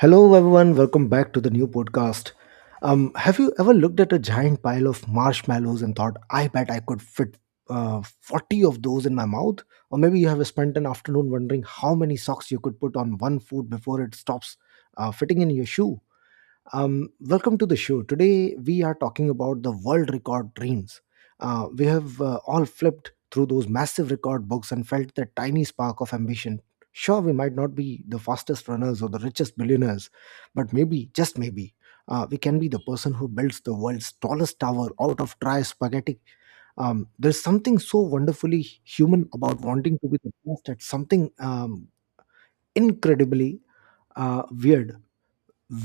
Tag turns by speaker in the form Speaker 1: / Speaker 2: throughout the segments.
Speaker 1: Hello, everyone. Welcome back to the new podcast. Have you ever looked at a giant pile of marshmallows and thought, I bet I could fit 40 of those in my mouth? Or maybe you have spent an afternoon wondering how many socks you could put on one foot before it stops fitting in your shoe. Welcome to the show. Today we are talking about the world record dreams. We have all flipped through those massive record books and felt that tiny spark of ambition. Sure, we might not be the fastest runners or the richest billionaires, but maybe, just maybe, we can be the person who builds the world's tallest tower out of dry spaghetti. There's something so wonderfully human about wanting to be the best at something, incredibly weird,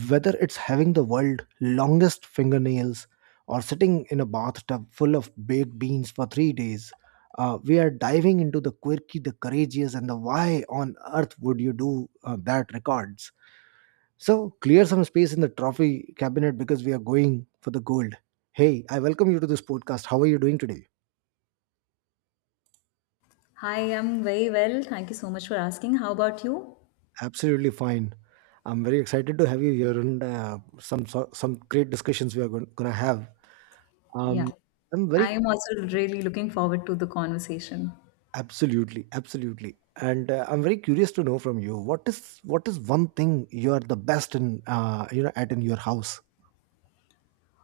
Speaker 1: whether it's having the world's longest fingernails or sitting in a bathtub full of baked beans for 3 days. Uh, we are diving into the quirky, the courageous, and the why on earth would you do that records. So clear some space in the trophy cabinet because we are going for the gold. Hey, I welcome you to this podcast. How are you doing today?
Speaker 2: Hi, I'm very well. Thank you so much for asking. How about you?
Speaker 1: Absolutely fine. I'm very excited to have you here, and some great discussions we are going to have.
Speaker 2: Yeah,
Speaker 1: Um, I'm very
Speaker 2: I'm also really looking forward to the conversation.
Speaker 1: Absolutely, absolutely. And I'm very curious to know from you, what is one thing you are the best in, you know, at in your house.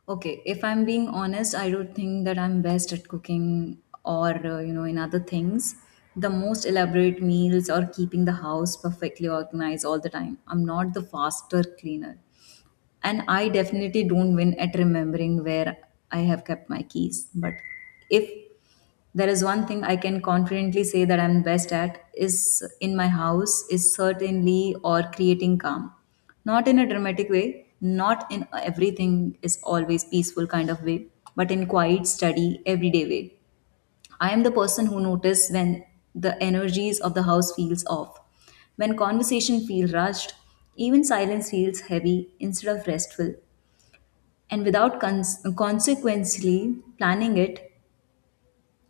Speaker 2: Okay, if I'm being honest, I don't think that I'm best at cooking or, in other things. The most elaborate meals or keeping the house perfectly organized all the time. I'm not the faster cleaner. And I definitely don't win at remembering where I have kept my keys, but if there is one thing I can confidently say that I'm best at is in my house, is certainly or creating calm, not in a dramatic way, not in everything is always peaceful kind of way, but in quiet steady everyday way. I am the person who notice when the energies of the house feels off. When conversation feels rushed, even silence feels heavy instead of restful. And without consequently planning it,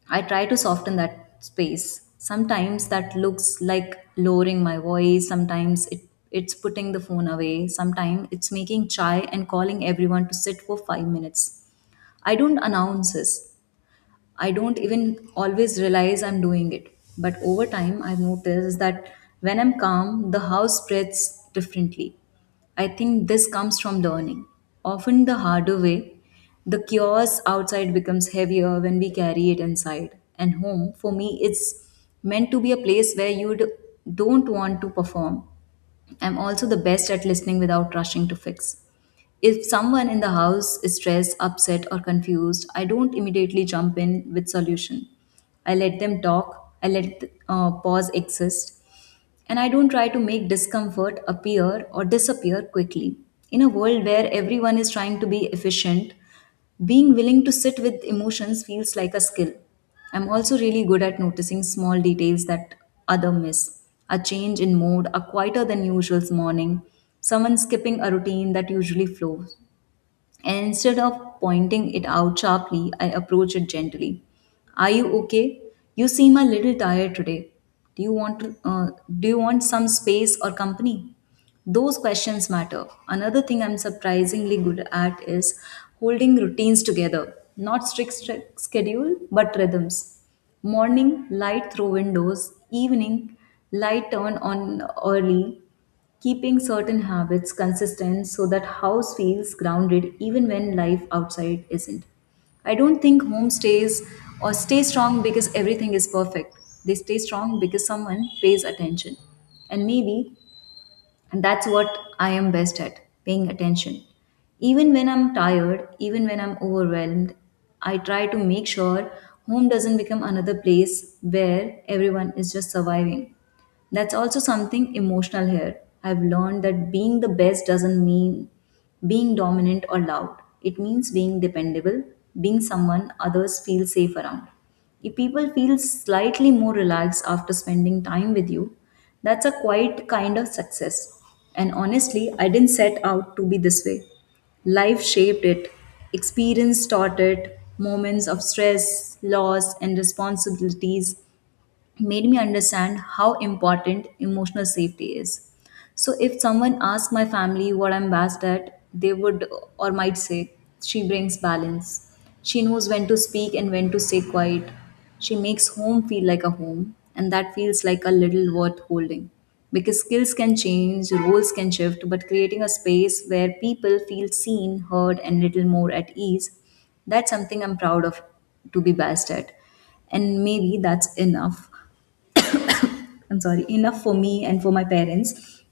Speaker 2: I try to soften that space. Sometimes that looks like lowering my voice, sometimes it's putting the phone away, sometimes it's making chai and calling everyone to sit for 5 minutes. I don't announce this. I don't even always realize I'm doing it. But over time, I've noticed that when I'm calm, the house spreads differently. I think this comes from learning. Often the harder way, the chaos outside becomes heavier when we carry it inside. And home, for me, it's meant to be a place where don't want to perform. I'm also the best at listening without rushing to fix. If someone in the house is stressed, upset, or confused, I don't immediately jump in with solution. I let them talk. I let pause exist, and I don't try to make discomfort appear or disappear quickly. In a world where everyone is trying to be efficient, being willing to sit with emotions feels like a skill. I'm also really good at noticing small details that other miss. A change in mood, a quieter than usual morning, someone skipping a routine that usually flows. And instead of pointing it out sharply, I approach it gently. Are you okay? You seem a little tired today. Do you want to, do you want some space or company? Those questions matter. Another thing I'm surprisingly good at is holding routines together. Not strict schedule, but rhythms. Morning, light through windows. Evening, light turn on early. Keeping certain habits consistent so that house feels grounded even when life outside isn't. I don't think home stays or stay strong because everything is perfect. They stay strong because someone pays attention. And maybe and that's what I am best at, paying attention. Even when I'm tired, even when I'm overwhelmed, I try to make sure home doesn't become another place where everyone is just surviving. That's also something emotional here. I've learned that being the best doesn't mean being dominant or loud. It means being dependable, being someone others feel safe around. If people feel slightly more relaxed after spending time with you, that's a quite kind of success. And honestly, I didn't set out to be this way. Life shaped it, experience taught it, moments of stress, loss, and responsibilities made me understand how important emotional safety is. So if someone asked my family what I'm best at, they would or might say, "She brings balance. She knows when to speak and when to stay quiet. She makes home feel like a home," and that feels like a little worth holding. Because skills can change, roles can shift, but creating a space where people feel seen, heard, and little more at ease, that's something I'm proud of to be best at. And maybe that's enough, I'm sorry, enough for me and for my parents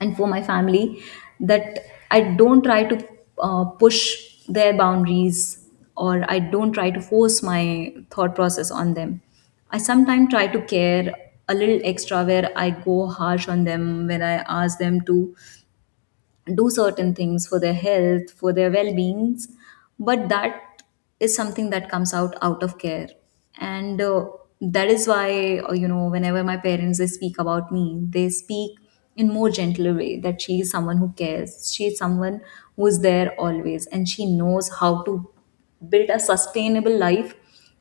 Speaker 2: and for my family, that I don't try to push their boundaries or I don't try to force my thought process on them. I sometimes try to care a little extra where I go harsh on them, when I ask them to do certain things for their health, for their well-beings, but that is something that comes out of care. And that is why whenever my parents they speak about me, they speak in more gentler way, that she is someone who cares, she is someone who is there always, and she knows how to build a sustainable life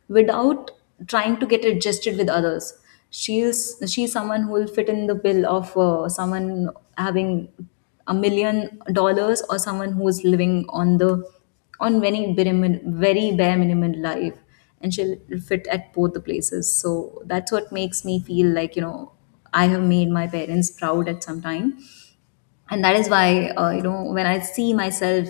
Speaker 2: without trying to get adjusted with others. She's someone who will fit in the bill of someone having $1 million or someone who's living on the on very bare, very bare minimum life, and she'll fit at both the places. So that's what makes me feel like, you know, I have made my parents proud at some time, and that is why when I see myself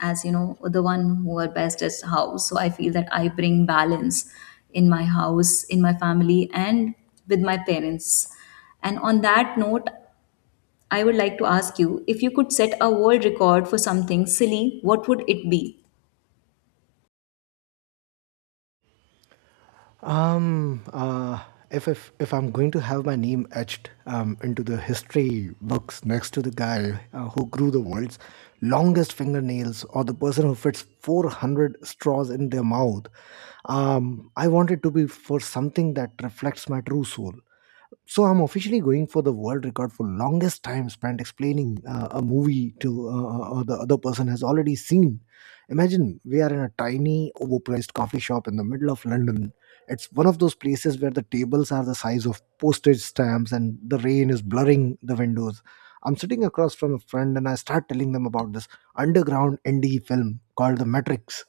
Speaker 2: as, you know, the one who are best at house, so I feel that I bring balance in my house, in my family, and with my parents. And on that note, I would like to ask you, if you could set a world record for something silly, what would it be?
Speaker 1: Um, uh, if I'm going to have my name etched into the history books next to the guy who grew the world's longest fingernails or the person who fits 400 straws in their mouth, I want it to be for something that reflects my true soul. So I'm officially going for the world record for longest time spent explaining a movie to or the other person has already seen. Imagine we are in a tiny, overpriced coffee shop in the middle of London. It's one of those places where the tables are the size of postage stamps and the rain is blurring the windows. I'm sitting across from a friend and I start telling them about this underground indie film called The Matrix.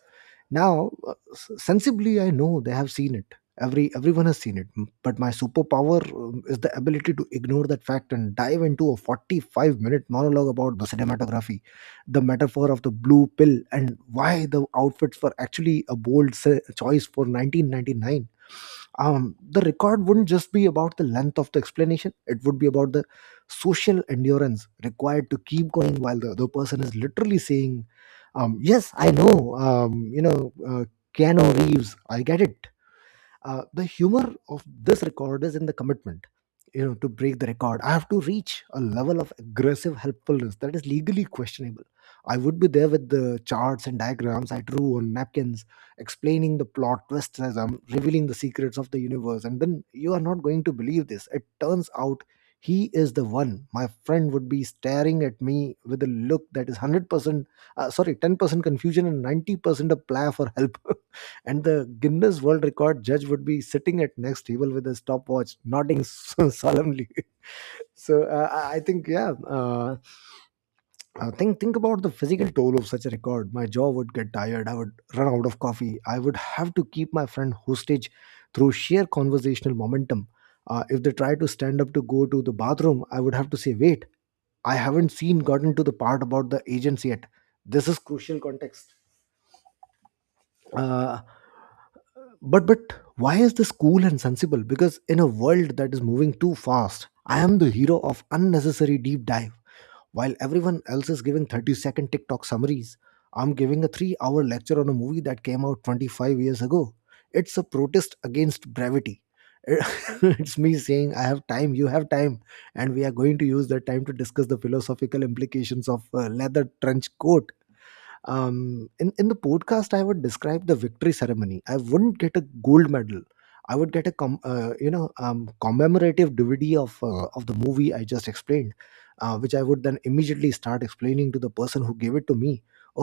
Speaker 1: Now, sensibly, I know they have seen it. Everyone has seen it. But my superpower is the ability to ignore that fact and dive into a 45-minute monologue about the cinematography, the metaphor of the blue pill, and why the outfits were actually a bold choice for 1999. Um, the record wouldn't just be about the length of the explanation, it would be about the social endurance required to keep going while the other person is literally saying, "Yes, I know. You know, Keanu Reeves. I get it." The humor of this record is in the commitment. You know, to break the record I have to reach a level of aggressive helpfulness that is legally questionable. I would be there with the charts and diagrams I drew on napkins, explaining the plot twists as I'm revealing the secrets of the universe. And then, you are not going to believe this, it turns out he is the one. My friend would be staring at me with a look that is 100%, sorry, 10% confusion and 90% a plea for help, and the Guinness World Record judge would be sitting at next table with a stopwatch, nodding so solemnly. So I think, yeah, think about the physical toll of such a record. My jaw would get tired. I would run out of coffee. I would have to keep my friend hostage through sheer conversational momentum. If they try to stand up to go to the bathroom, I would have to say, "Wait, I haven't seen gotten to the part about the agents yet. This is crucial context." uh, but why is this cool and sensible? Because in a world that is moving too fast, I am the hero of unnecessary deep dive. While everyone else is giving 30-second tiktok summaries, I'm giving a 3-hour lecture on a movie that came out 25 years ago. It's a protest against brevity. It's me saying, I have time, you have time, and we are going to use that time to discuss the philosophical implications of leather trench coat. In in the podcast, I would describe the victory ceremony. I wouldn't get a gold medal, I would get a you know, commemorative DVD of the movie I just explained, which I would then immediately start explaining to the person who gave it to me.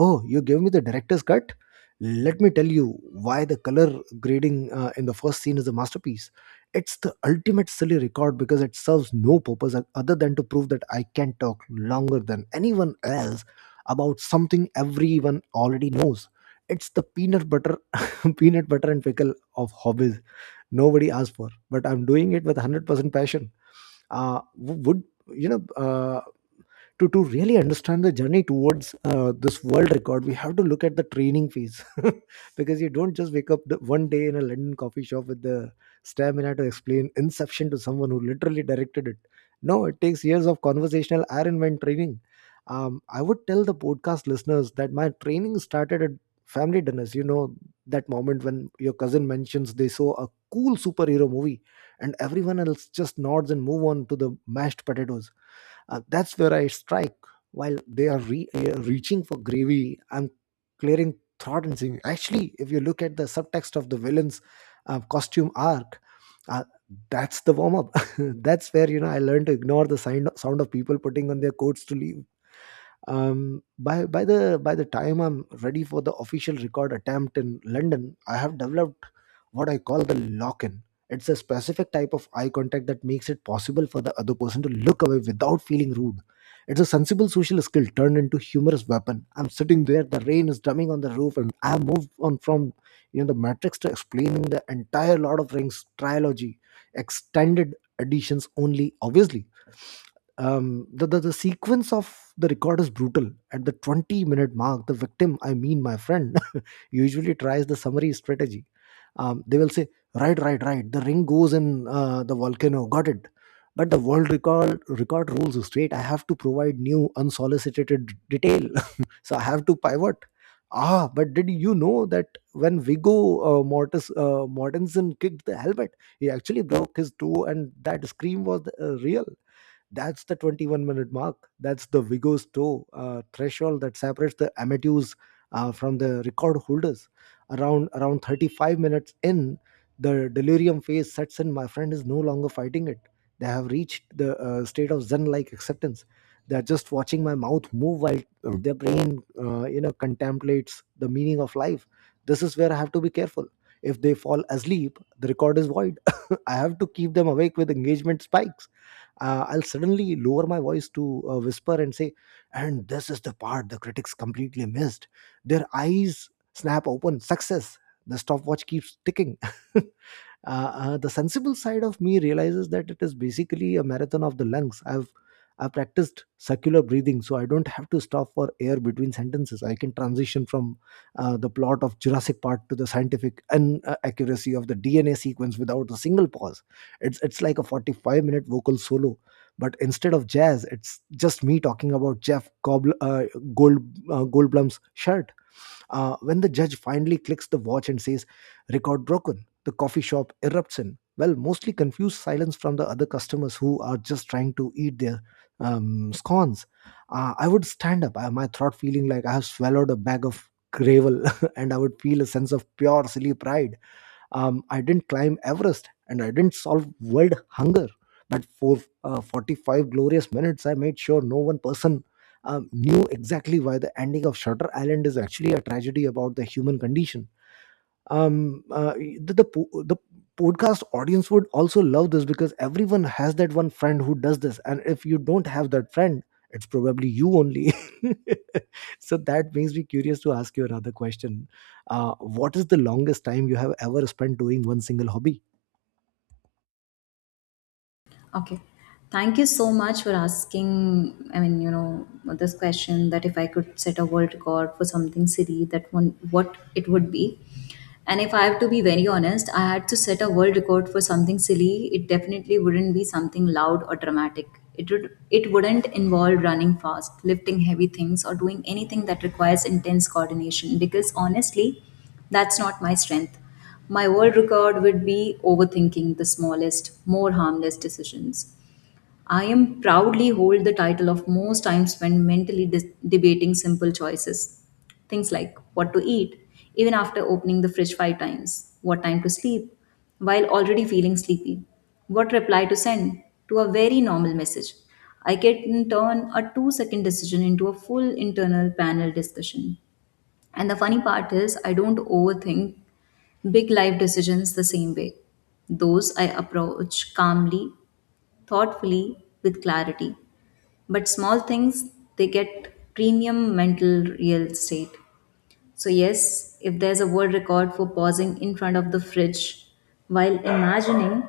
Speaker 1: Oh, you gave me the director's cut. Let me tell you why the color grading in the first scene is a masterpiece. It's the ultimate silly record because it serves no purpose other than to prove that I can talk longer than anyone else about something everyone already knows. It's the peanut butter, peanut butter and pickle of hobbies. Nobody asked for, but I'm doing it with 100% passion. Would you know? Uh, to really understand the journey towards this world record, we have to look at the training phase. Because you don't just wake up one day in a london coffee shop with the stamina to explain inception to someone who literally directed it. No, it takes years of conversational iron man training. I would tell the podcast listeners that my training started at family dinners. You know, that moment when your cousin mentions they saw a cool superhero movie and everyone else just nods and move on to the mashed potatoes. Uh, that's where I strike. While they are reaching for gravy, I'm clearing throat and singing. Actually, if you look at the subtext of the villain's costume arc, uh, that's the warm up. That's where, you know, I learned to ignore the sound of people putting on their coats to leave. By the by the time I'm ready for the official record attempt in London, I have developed what I call the lock-in. It's a specific type of eye contact that makes it possible for the other person to look away without feeling rude. It's a sensible social skill turned into humorous weapon. I'm sitting there, the rain is drumming on the roof, and I have moved on from, you know, the matrix to explaining the entire Lord of Rings trilogy, extended editions only, obviously. The sequence of the record is brutal. At the 20-minute mark, the victim, I mean my friend, usually tries the summary strategy. They will say, right, right, right, the ring goes in the volcano, got it. But the world record rules is straight. I have to provide new unsolicited detail, so I have to pivot. Ah, but did you know that when Vigo Mortis, Mortensen kicked the helmet, he actually broke his toe, and that scream was real. That's the 21-minute mark. That's the Vigo's toe threshold that separates the amateurs from the record holders. Around 35 minutes in, the delirium phase sets in. My friend is no longer fighting it. They have reached the state of zen-like acceptance. They're just watching my mouth move while their brain, you know, contemplates the meaning of life. This is where I have to be careful. If they fall asleep, the record is void. I have to keep them awake with engagement spikes. I'll suddenly lower my voice to whisper and say, and this is the part the critics completely missed. Their eyes snap open. Success. The stopwatch keeps ticking. The sensible side of me realizes that it is basically a marathon of the lungs. I've practiced circular breathing so I don't have to stop for air between sentences. I can transition from the plot of jurassic park to the scientific and accuracy of the DNA sequence without a single pause. It's like a 45-minute vocal solo, but instead of jazz, it's just me talking about jeff gold goldblum's shirt. Uh, when the judge finally clicks the watch and says, record broken, the coffee shop erupts in, well, mostly confused silence from the other customers who are just trying to eat their scones. I would stand up, my throat feeling like I have swallowed a bag of gravel, and I would feel a sense of pure silly pride. I didn't climb Everest and I didn't solve world hunger, but for 45 glorious minutes I made sure no one person knew exactly why the ending of Shutter Island is actually a tragedy about the human condition. The podcast audience would also love this because everyone has that one friend who does this, and if you don't have that friend, it's probably you only. So that makes me curious to ask you another question. What is the longest time you have ever spent doing one single hobby?
Speaker 2: Okay. Thank you so much for asking. I mean, you know, this question that if I could set a world record for something silly, that one, what it would be. And if I have to be very honest, I had to set a world record for something silly. It definitely wouldn't be something loud or dramatic. It wouldn't involve running fast, lifting heavy things, or doing anything that requires intense coordination. Because honestly, that's not my strength. My world record would be overthinking the smallest, more harmless decisions. I am proudly hold the title of most time spent mentally debating simple choices. Things like what to eat, even after opening the fridge five times, what time to sleep, while already feeling sleepy, what reply to send to a very normal message. I can turn a 2 second decision into a full internal panel discussion. And the funny part is, I don't overthink big life decisions the same way. Those I approach calmly, thoughtfully, with clarity. But small things, they get premium mental real estate. So, yes, if there's a word record for pausing in front of the fridge while imagining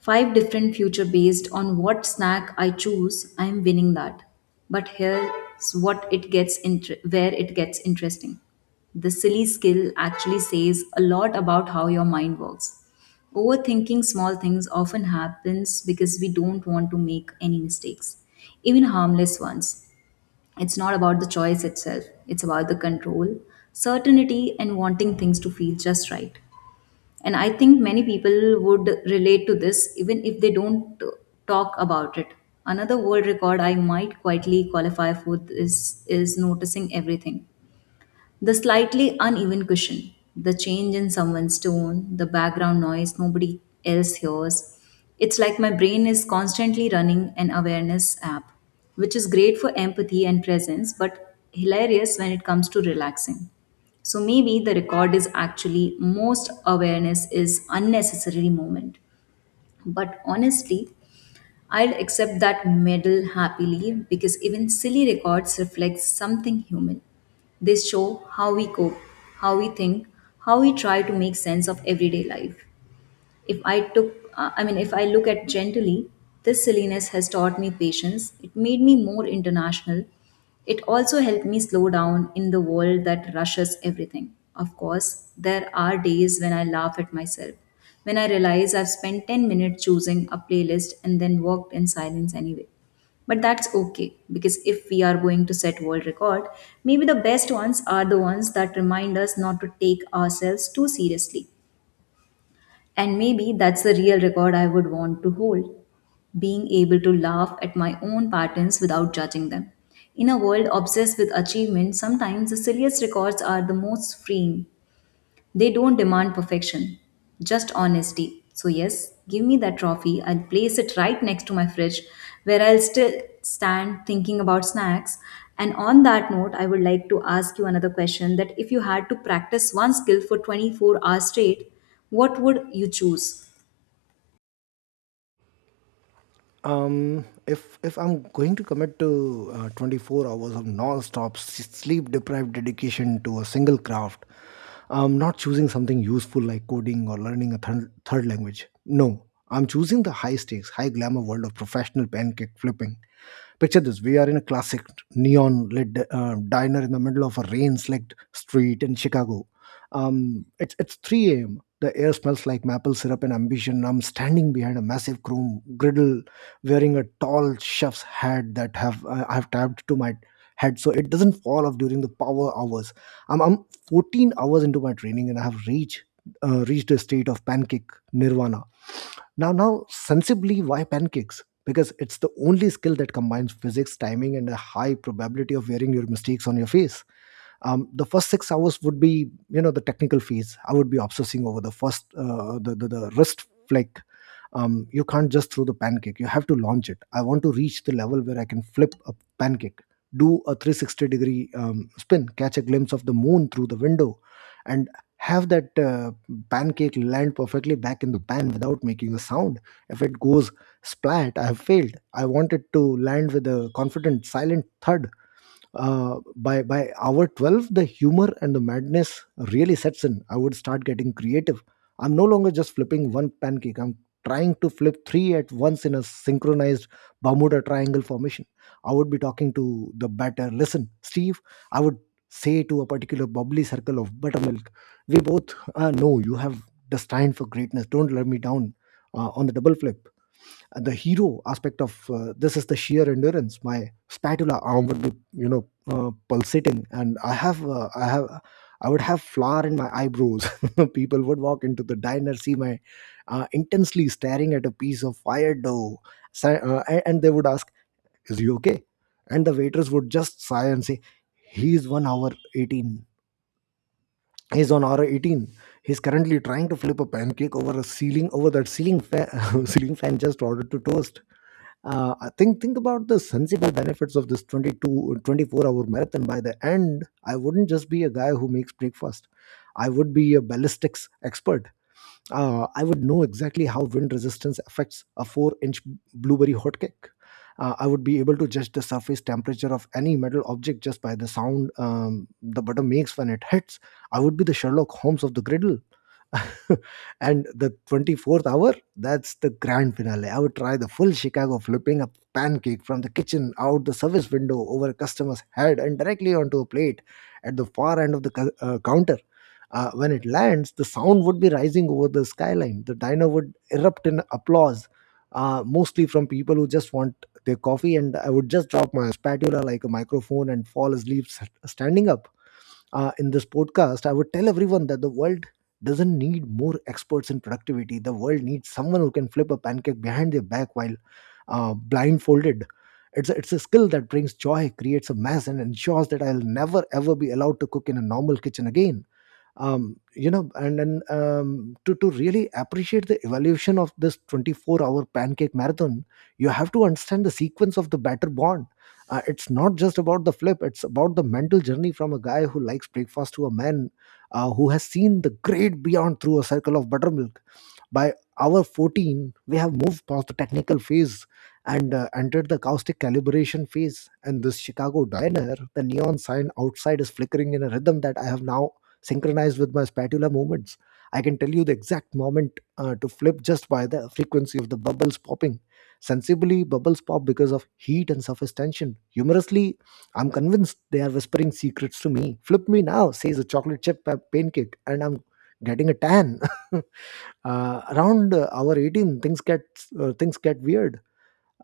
Speaker 2: five different future based on what snack I choose, I am winning that. But here's what it gets inter- where it gets interesting. The silly skill actually says a lot about how your mind works. Overthinking small things often happens because we don't want to make any mistakes, even harmless ones. It's not about the choice itself, it's about the control, certainty, and wanting things to feel just right. And I think many people would relate to this even if they don't talk about it. Another world record I might quietly qualify for this is noticing everything, the slightly uneven cushion, the change in someone's tone, the background noise nobody else hears. It's like my brain is constantly running an awareness app, which is great for empathy and presence, but hilarious when it comes to relaxing. So maybe the record is actually most awareness is unnecessary moment. But honestly, I'd accept that medal happily because even silly records reflect something human. They show how we cope, how we think, how we try to make sense of everyday life. If I took, I mean, If I look at gently, this silliness has taught me patience. It made me more international. It also helped me slow down in the world that rushes everything. Of course, there are days when I laugh at myself, when I realize I've spent 10 minutes choosing a playlist and then walked in silence anyway. But that's okay because if we are going to set world record, maybe the best ones are the ones that remind us not to take ourselves too seriously. And maybe that's the real record I would want to hold, being able to laugh at my own patterns without judging them. In a world obsessed with achievement, sometimes the silliest records are the most freeing. They don't demand perfection, just honesty. So, yes, give me that trophy. I'll place it right next to my fridge where I'll still stand thinking about snacks. And on that note, I would like to ask you another question, that if you had to practice one skill for 24 hours straight, what would you choose?
Speaker 1: If I'm going to commit to 24 hours of non-stop sleep deprived dedication to a single craft, I'm not choosing something useful like coding or learning a third language. No, I'm choosing the high stakes high glamour world of professional pancake flipping. Picture this: we are in a classic neon lit diner in the middle of a rain slicked street in Chicago. It's 3 a.m. The air smells like maple syrup and ambition. I'm standing behind a massive chrome griddle wearing a tall chef's hat that have I have tapped to my head so it doesn't fall off during the power hours. I'm 14 hours into my training and I have reached a state of pancake nirvana. Now, sensibly, why pancakes? Because it's the only skill that combines physics, timing, and a high probability of wearing your mistakes on your face. The first 6 hours would be, you know, the technical phase. I would be obsessing over the first the wrist flick. You can't just throw the pancake, you have to launch it. I want to reach the level where I can flip a pancake, do a 360 degree spin, catch a glimpse of the moon through the window, and have that pancake land perfectly back in the pan without making a sound. If it goes splat, I have failed. I want it to land with a confident silent thud. By hour 12 the humor and the madness really sets in. I would start getting creative. I'm no longer just flipping one pancake, I'm trying to flip three at once in a synchronized Bermuda triangle formation. I would be talking to the batter. Listen, Steve, I would say to a particular bubbly circle of buttermilk, we both know you have destined for greatness, don't let me down. On the double flip, the hero aspect of this is the sheer endurance. My spatula arm would be, you know, pulsating, and I would have flour in my eyebrows. People would walk into the diner, see my intensely staring at a piece of fire dough, and they would ask, is he okay? And the waitress would just sigh and say, he's 1 hour 18 he's on hour 18. He's currently trying to flip a pancake over a ceiling over that ceiling fan. Ceiling fan just ordered to toast. I think about the sensible benefits of this twenty four hour marathon. By the end, I wouldn't just be a guy who makes breakfast. I would be a ballistics expert. I would know exactly how wind resistance affects a four-inch blueberry hotcake. I would be able to judge the surface temperature of any metal object just by the sound the butter makes when it hits. I would be the Sherlock Holmes of the griddle. And the 24th hour, that's the grand finale. I would try the full Chicago, flipping a pancake from the kitchen out the service window over a customer's head and directly onto a plate at the far end of the counter. When it lands, the sound would be rising over the skyline. The diner would erupt in applause, mostly from people who just want their coffee. And I would just drop my spatula like a microphone and fall asleep standing up. In this podcast, I would tell everyone that the world doesn't need more experts in productivity. The world needs someone who can flip a pancake behind their back while blindfolded. It's a skill that brings joy, creates a mess, and ensures that I'll never ever be allowed to cook in a normal kitchen again. You know, and then, to really appreciate the evolution of this 24-hour pancake marathon, you have to understand the sequence of the batter bond. It's not just about the flip, it's about the mental journey from a guy who likes breakfast to a man who has seen the great beyond through a circle of buttermilk. By hour 14, we have moved past the technical phase and entered the caustic calibration phase. And this Chicago diner, the neon sign outside is flickering in a rhythm that I have now synchronized with my spatula movements. I can tell you the exact moment to flip just by the frequency of the bubbles popping. Sensibly, bubbles pop because of heat and surface tension. Humorously, I'm convinced they are whispering secrets to me. Flip me now, says a chocolate chip pancake, and I'm getting a tan. Around hour 18 things get weird.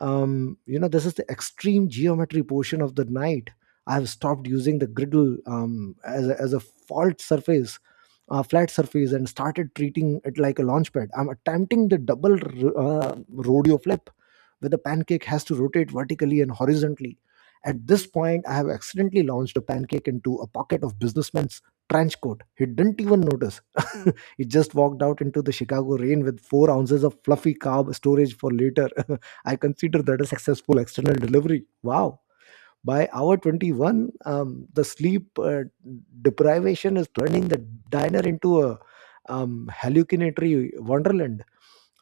Speaker 1: You know, this is the extreme geometry portion of the night. I have stopped using the griddle as a fault surface flat surface and started treating it like a launch pad. I'm attempting the double rodeo flip, where the pancake has to rotate vertically and horizontally. At this point I have accidentally launched a pancake into a pocket of businessman's trench coat. He didn't even notice. He just walked out into the Chicago rain with 4 ounces of fluffy carb storage for later. I consider that a successful external delivery. Wow. By hour 21, the sleep deprivation is turning the diner into a hallucinatory wonderland.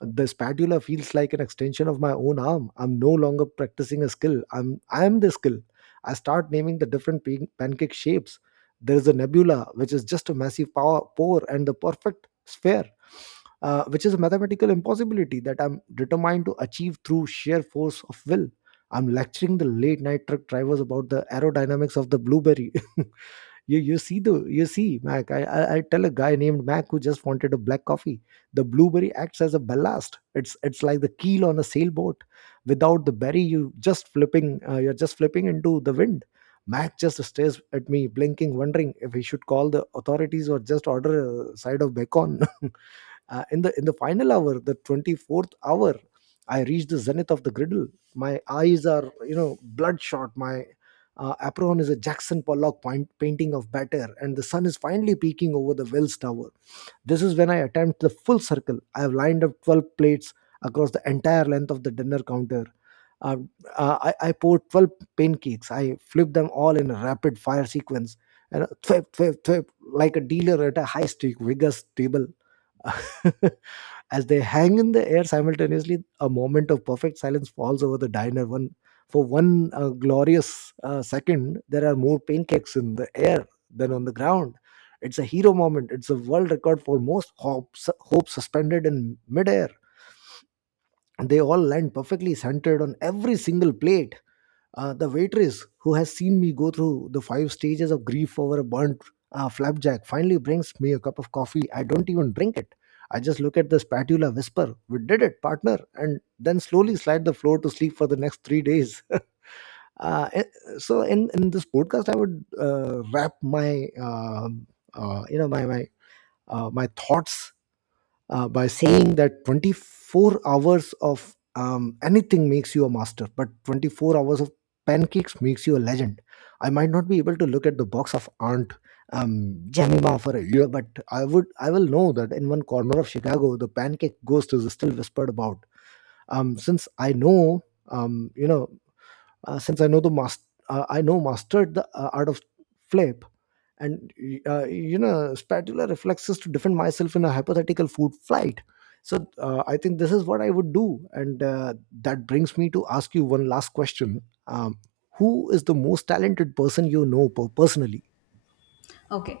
Speaker 1: The spatula feels like an extension of my own arm. I'm no longer practicing a skill. I am the skill. I start naming the different pancake shapes. There is a nebula, which is just a massive power pore, and the perfect sphere, which is a mathematical impossibility that I'm determined to achieve through sheer force of will. I'm lecturing the late night truck drivers about the aerodynamics of the blueberry. You see Mac. I tell a guy named Mac who just wanted a black coffee, the blueberry acts as a ballast. It's like the keel on a sailboat. Without the berry, you just flipping you're just flipping into the wind. Mac just stares at me, blinking, wondering if he should call the authorities or just order a side of bacon. In the final hour, the 24th hour, I reach the zenith of the griddle. My eyes are, you know, bloodshot. My apron is a Jackson Pollock point, painting of batter, and the sun is finally peeking over the Wells Tower. This is when I attempt the full circle. I have lined up 12 plates across the entire length of the dinner counter. Uh, I poured 12 pancakes. I flip them all in a rapid fire sequence, and thwip, thwip, thwip, like a dealer at a high stake Vegas table. As they hang in the air simultaneously, a moment of perfect silence falls over the diner. One for one glorious second, there are more pancakes in the air than on the ground. It's a hero moment. It's a world record for most hope suspended in midair. They all land perfectly centered on every single plate. The waitress, who has seen me go through the five stages of grief over a burnt flapjack, finally brings me a cup of coffee. I don't even drink it. I just look at the spatula, whisper, we did it, partner, and then slowly slide the floor to sleep for the next 3 days. Uh, eh, so in this podcast, I would wrap my, you know, my, my thoughts by saying that 24 hours of anything makes you a master, but 24 hours of pancakes makes you a legend. I might not be able to look at the box of Aunt Jemima for a year, but I will know that in one corner of Chicago, the pancake ghost is still whispered about. Since I know, you know, since I know the mas- I know mastered the art of flip, and you know, spatula reflexes to defend myself in a hypothetical food flight. So I think this is what I would do, and that brings me to ask you one last question: um, who is the most talented person you know personally?
Speaker 2: Okay.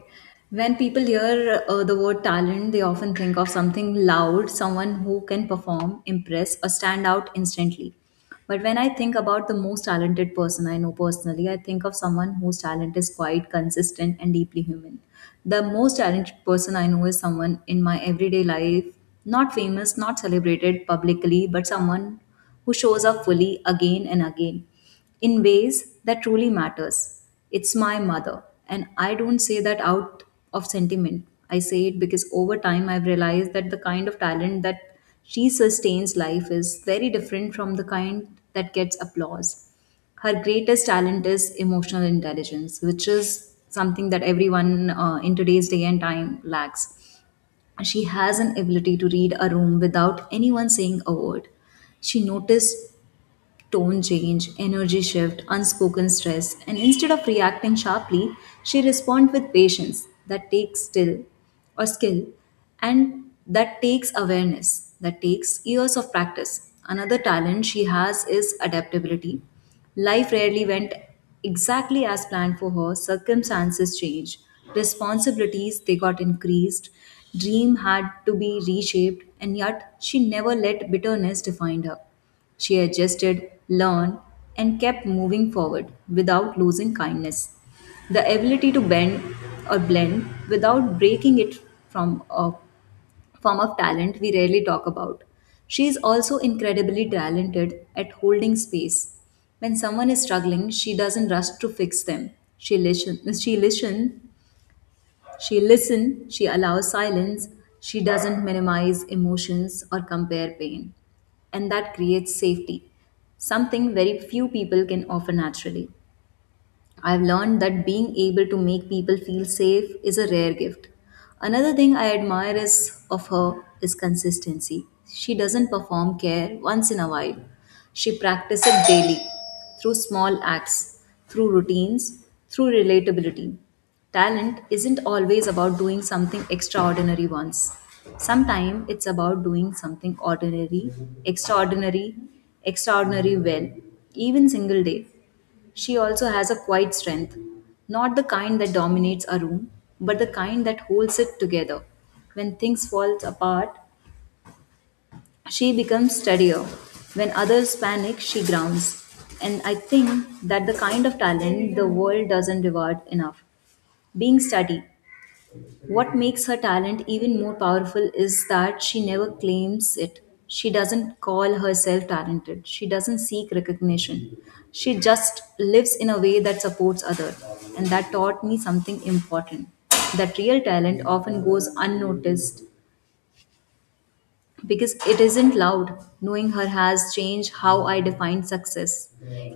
Speaker 2: When people hear the word talent, they often think of something loud, someone who can perform, impress, or stand out instantly. But when I think about the most talented person I know personally, I think of someone whose talent is quite consistent and deeply human. The most talented person I know is someone in my everyday life, not famous, not celebrated publicly, but someone who shows up fully again and again in ways that truly matters. It's my mother, and I don't say that out of sentiment. I say it because over time I've realized that the kind of talent that she sustains life is very different from the kind that gets applause. Her greatest talent is emotional intelligence, which is something that everyone in today's day and time lacks. She has an ability to read a room without anyone saying a word. She notices tone change, energy shift, unspoken stress, and instead of reacting sharply, she responds with patience that takes still or skill, and that takes awareness, that takes years of practice. Another talent she has is adaptability. Life rarely went exactly as planned for her, circumstances changed, responsibilities they got increased, dream had to be reshaped, and yet she never let bitterness define her. She adjusted, learned, and kept moving forward without losing kindness. The ability to bend or blend without breaking it from a form of talent we rarely talk about. She is also incredibly talented at holding space. When someone is struggling, she doesn't rush to fix them. She listens she listen she listens, she allows silence, she doesn't minimize emotions or compare pain. And that creates safety, something very few people can offer naturally. I've learned that being able to make people feel safe is a rare gift. Another thing I admire is of her is consistency. She doesn't perform care once in a while. She practices it daily, through small acts, through routines, through relatability. Talent isn't always about doing something extraordinary once. Sometimes it's about doing something ordinary, extraordinary, extraordinary well, even single day. She also has a quiet strength, not the kind that dominates a room, but the kind that holds it together. When things fall apart, she becomes steadier. When others panic, she grounds. And I think that the kind of talent the world doesn't reward enough. Being steady, what makes her talent even more powerful is that she never claims it. She doesn't call herself talented. She doesn't seek recognition. She just lives in a way that supports others. And that taught me something important, that real talent often goes unnoticed because it isn't loud. Knowing her has changed how I define success.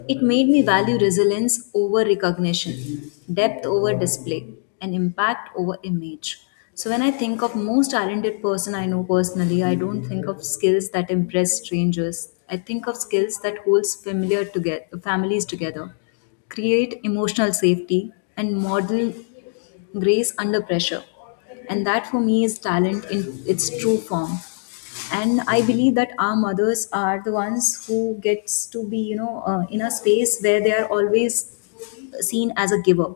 Speaker 2: It made me value resilience over recognition, depth over display, and impact over image. So when I think of most talented person I know personally, I don't think of skills that impress strangers. I think of skills that holds familiar together, families together, create emotional safety, and model grace under pressure. And that for me is talent in its true form. And I believe that our mothers are the ones who gets to be in a space where they are always seen as a giver,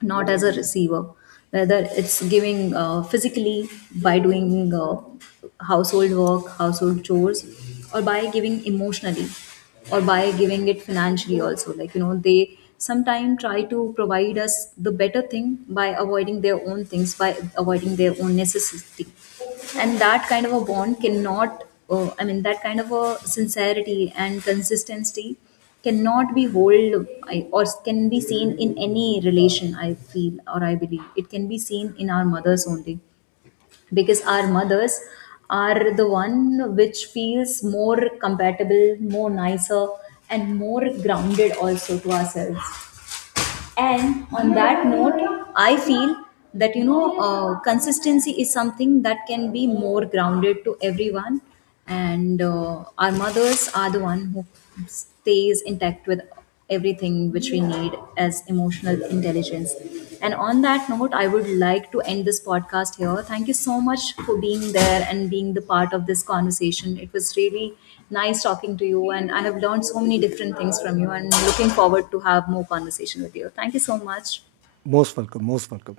Speaker 2: not as a receiver, whether it's giving physically, by doing household work, household chores, or by giving emotionally, or by giving it financially also, like they sometimes try to provide us the better thing by avoiding their own things, by avoiding their own necessity. And that kind of a bond cannot, I mean, that kind of a sincerity and consistency cannot be hold, or can be seen in any relation, I feel, or I believe it can be seen in our mothers only, because our mothers are the one which feels more compatible, more nicer, and more grounded also to ourselves. And on that note, I feel that consistency is something that can be more grounded to everyone, and our mothers are the one who stays intact with everything which we need as emotional intelligence. And on that note, I would like to end this podcast here. Thank you so much for being there and being the part of this conversation. It was really nice talking to you, and I have learned so many different things from you, and looking forward to have more conversation with you. Thank you so much.
Speaker 1: Most welcome. Most welcome.